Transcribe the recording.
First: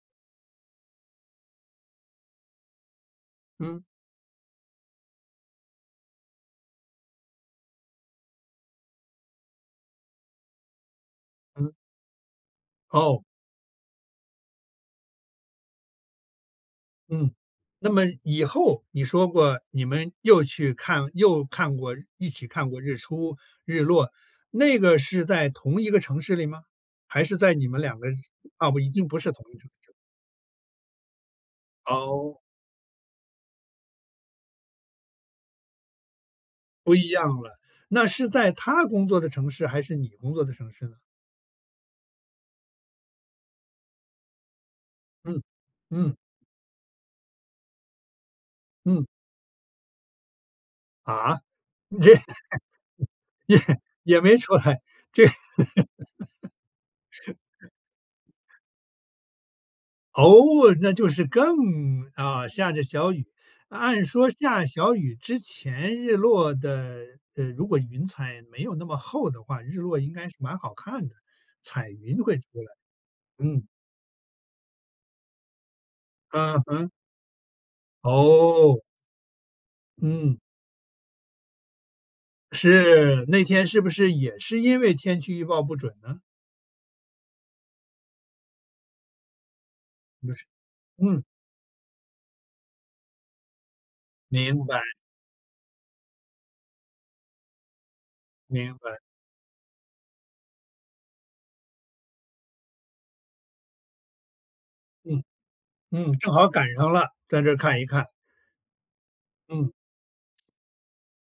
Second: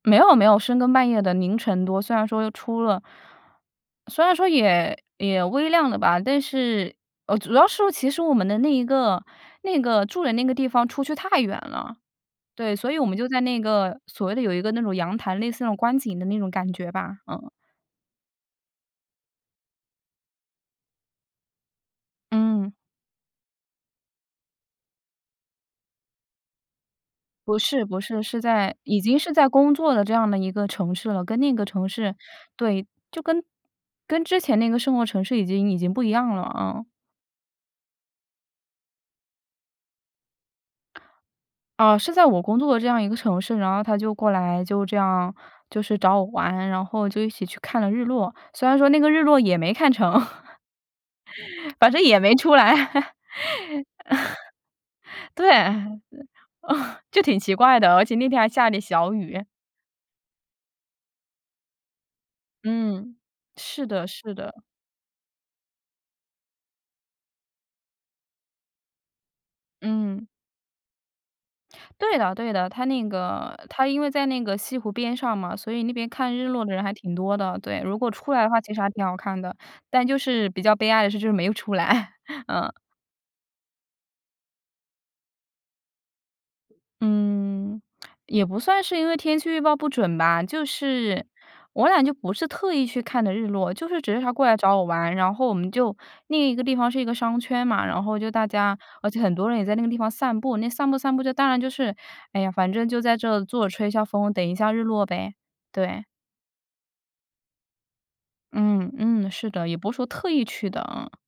没有没有深更半夜的凌晨多，虽然说出了嗯。虽然说也也微量的吧，但是主要是其实我们的那一个那个住的那个地方出去太远嗯。了，对，所以我们哦。就在那个所谓的有一个那种阳台类似那种观景的那种感觉吧。嗯。嗯。那么以后你说过你们又去看又看过一起看嗯。过日出日落，那个是在同一个城市里吗？还是在不你们是不2个是，是啊，在已已经经不是是同在一城工市。作的这样的一个城市了跟另一个城市哦。对，就跟跟之前那个生活城市已经已经不一样了，嗯。不一样了，那是在他工作的城市还是你工作的城市呢？啊，是在我工作的这样一个城市，然后他就过来就这样嗯。就是嗯。找我玩，然后就一起去看了日落，虽然说那嗯。个日落也没看成，啊。反正这，也没出来。也没出来，这。对。就挺奇 怪的，而且那天还下着小雨。哦，那就是更啊，下着小嗯，雨，是按的说是的。下小雨之前日落的，呃，如果云彩没有那么厚的话，日落应嗯。该是蛮好看的，彩对云的会出对来，的，它那个嗯。它因为在那个西湖边上嘛，所以那边看日嗯落的人哼。还挺多的，对，如果出来的话其实哦。还挺好看的，但就嗯。是比较悲哀的是就是没有出来，嗯。是，那天是不是也是因为天气预报不准呢？嗯，也不算是因为天气预报不准吧，是。就嗯。是我俩就不是特意去看的日落，就是只是他过来明找我白。玩，然后我们就另一个地方是一个商圈嘛，然后就大明家白。而且很多人也在那个地方散步，那散步散步当然就是哎呀，反正就在这儿坐着吹一下风，等一下日落嗯呗，对。嗯，正好赶上了，在这儿看一看。嗯嗯，是的，嗯。也不是说特意去的，嗯。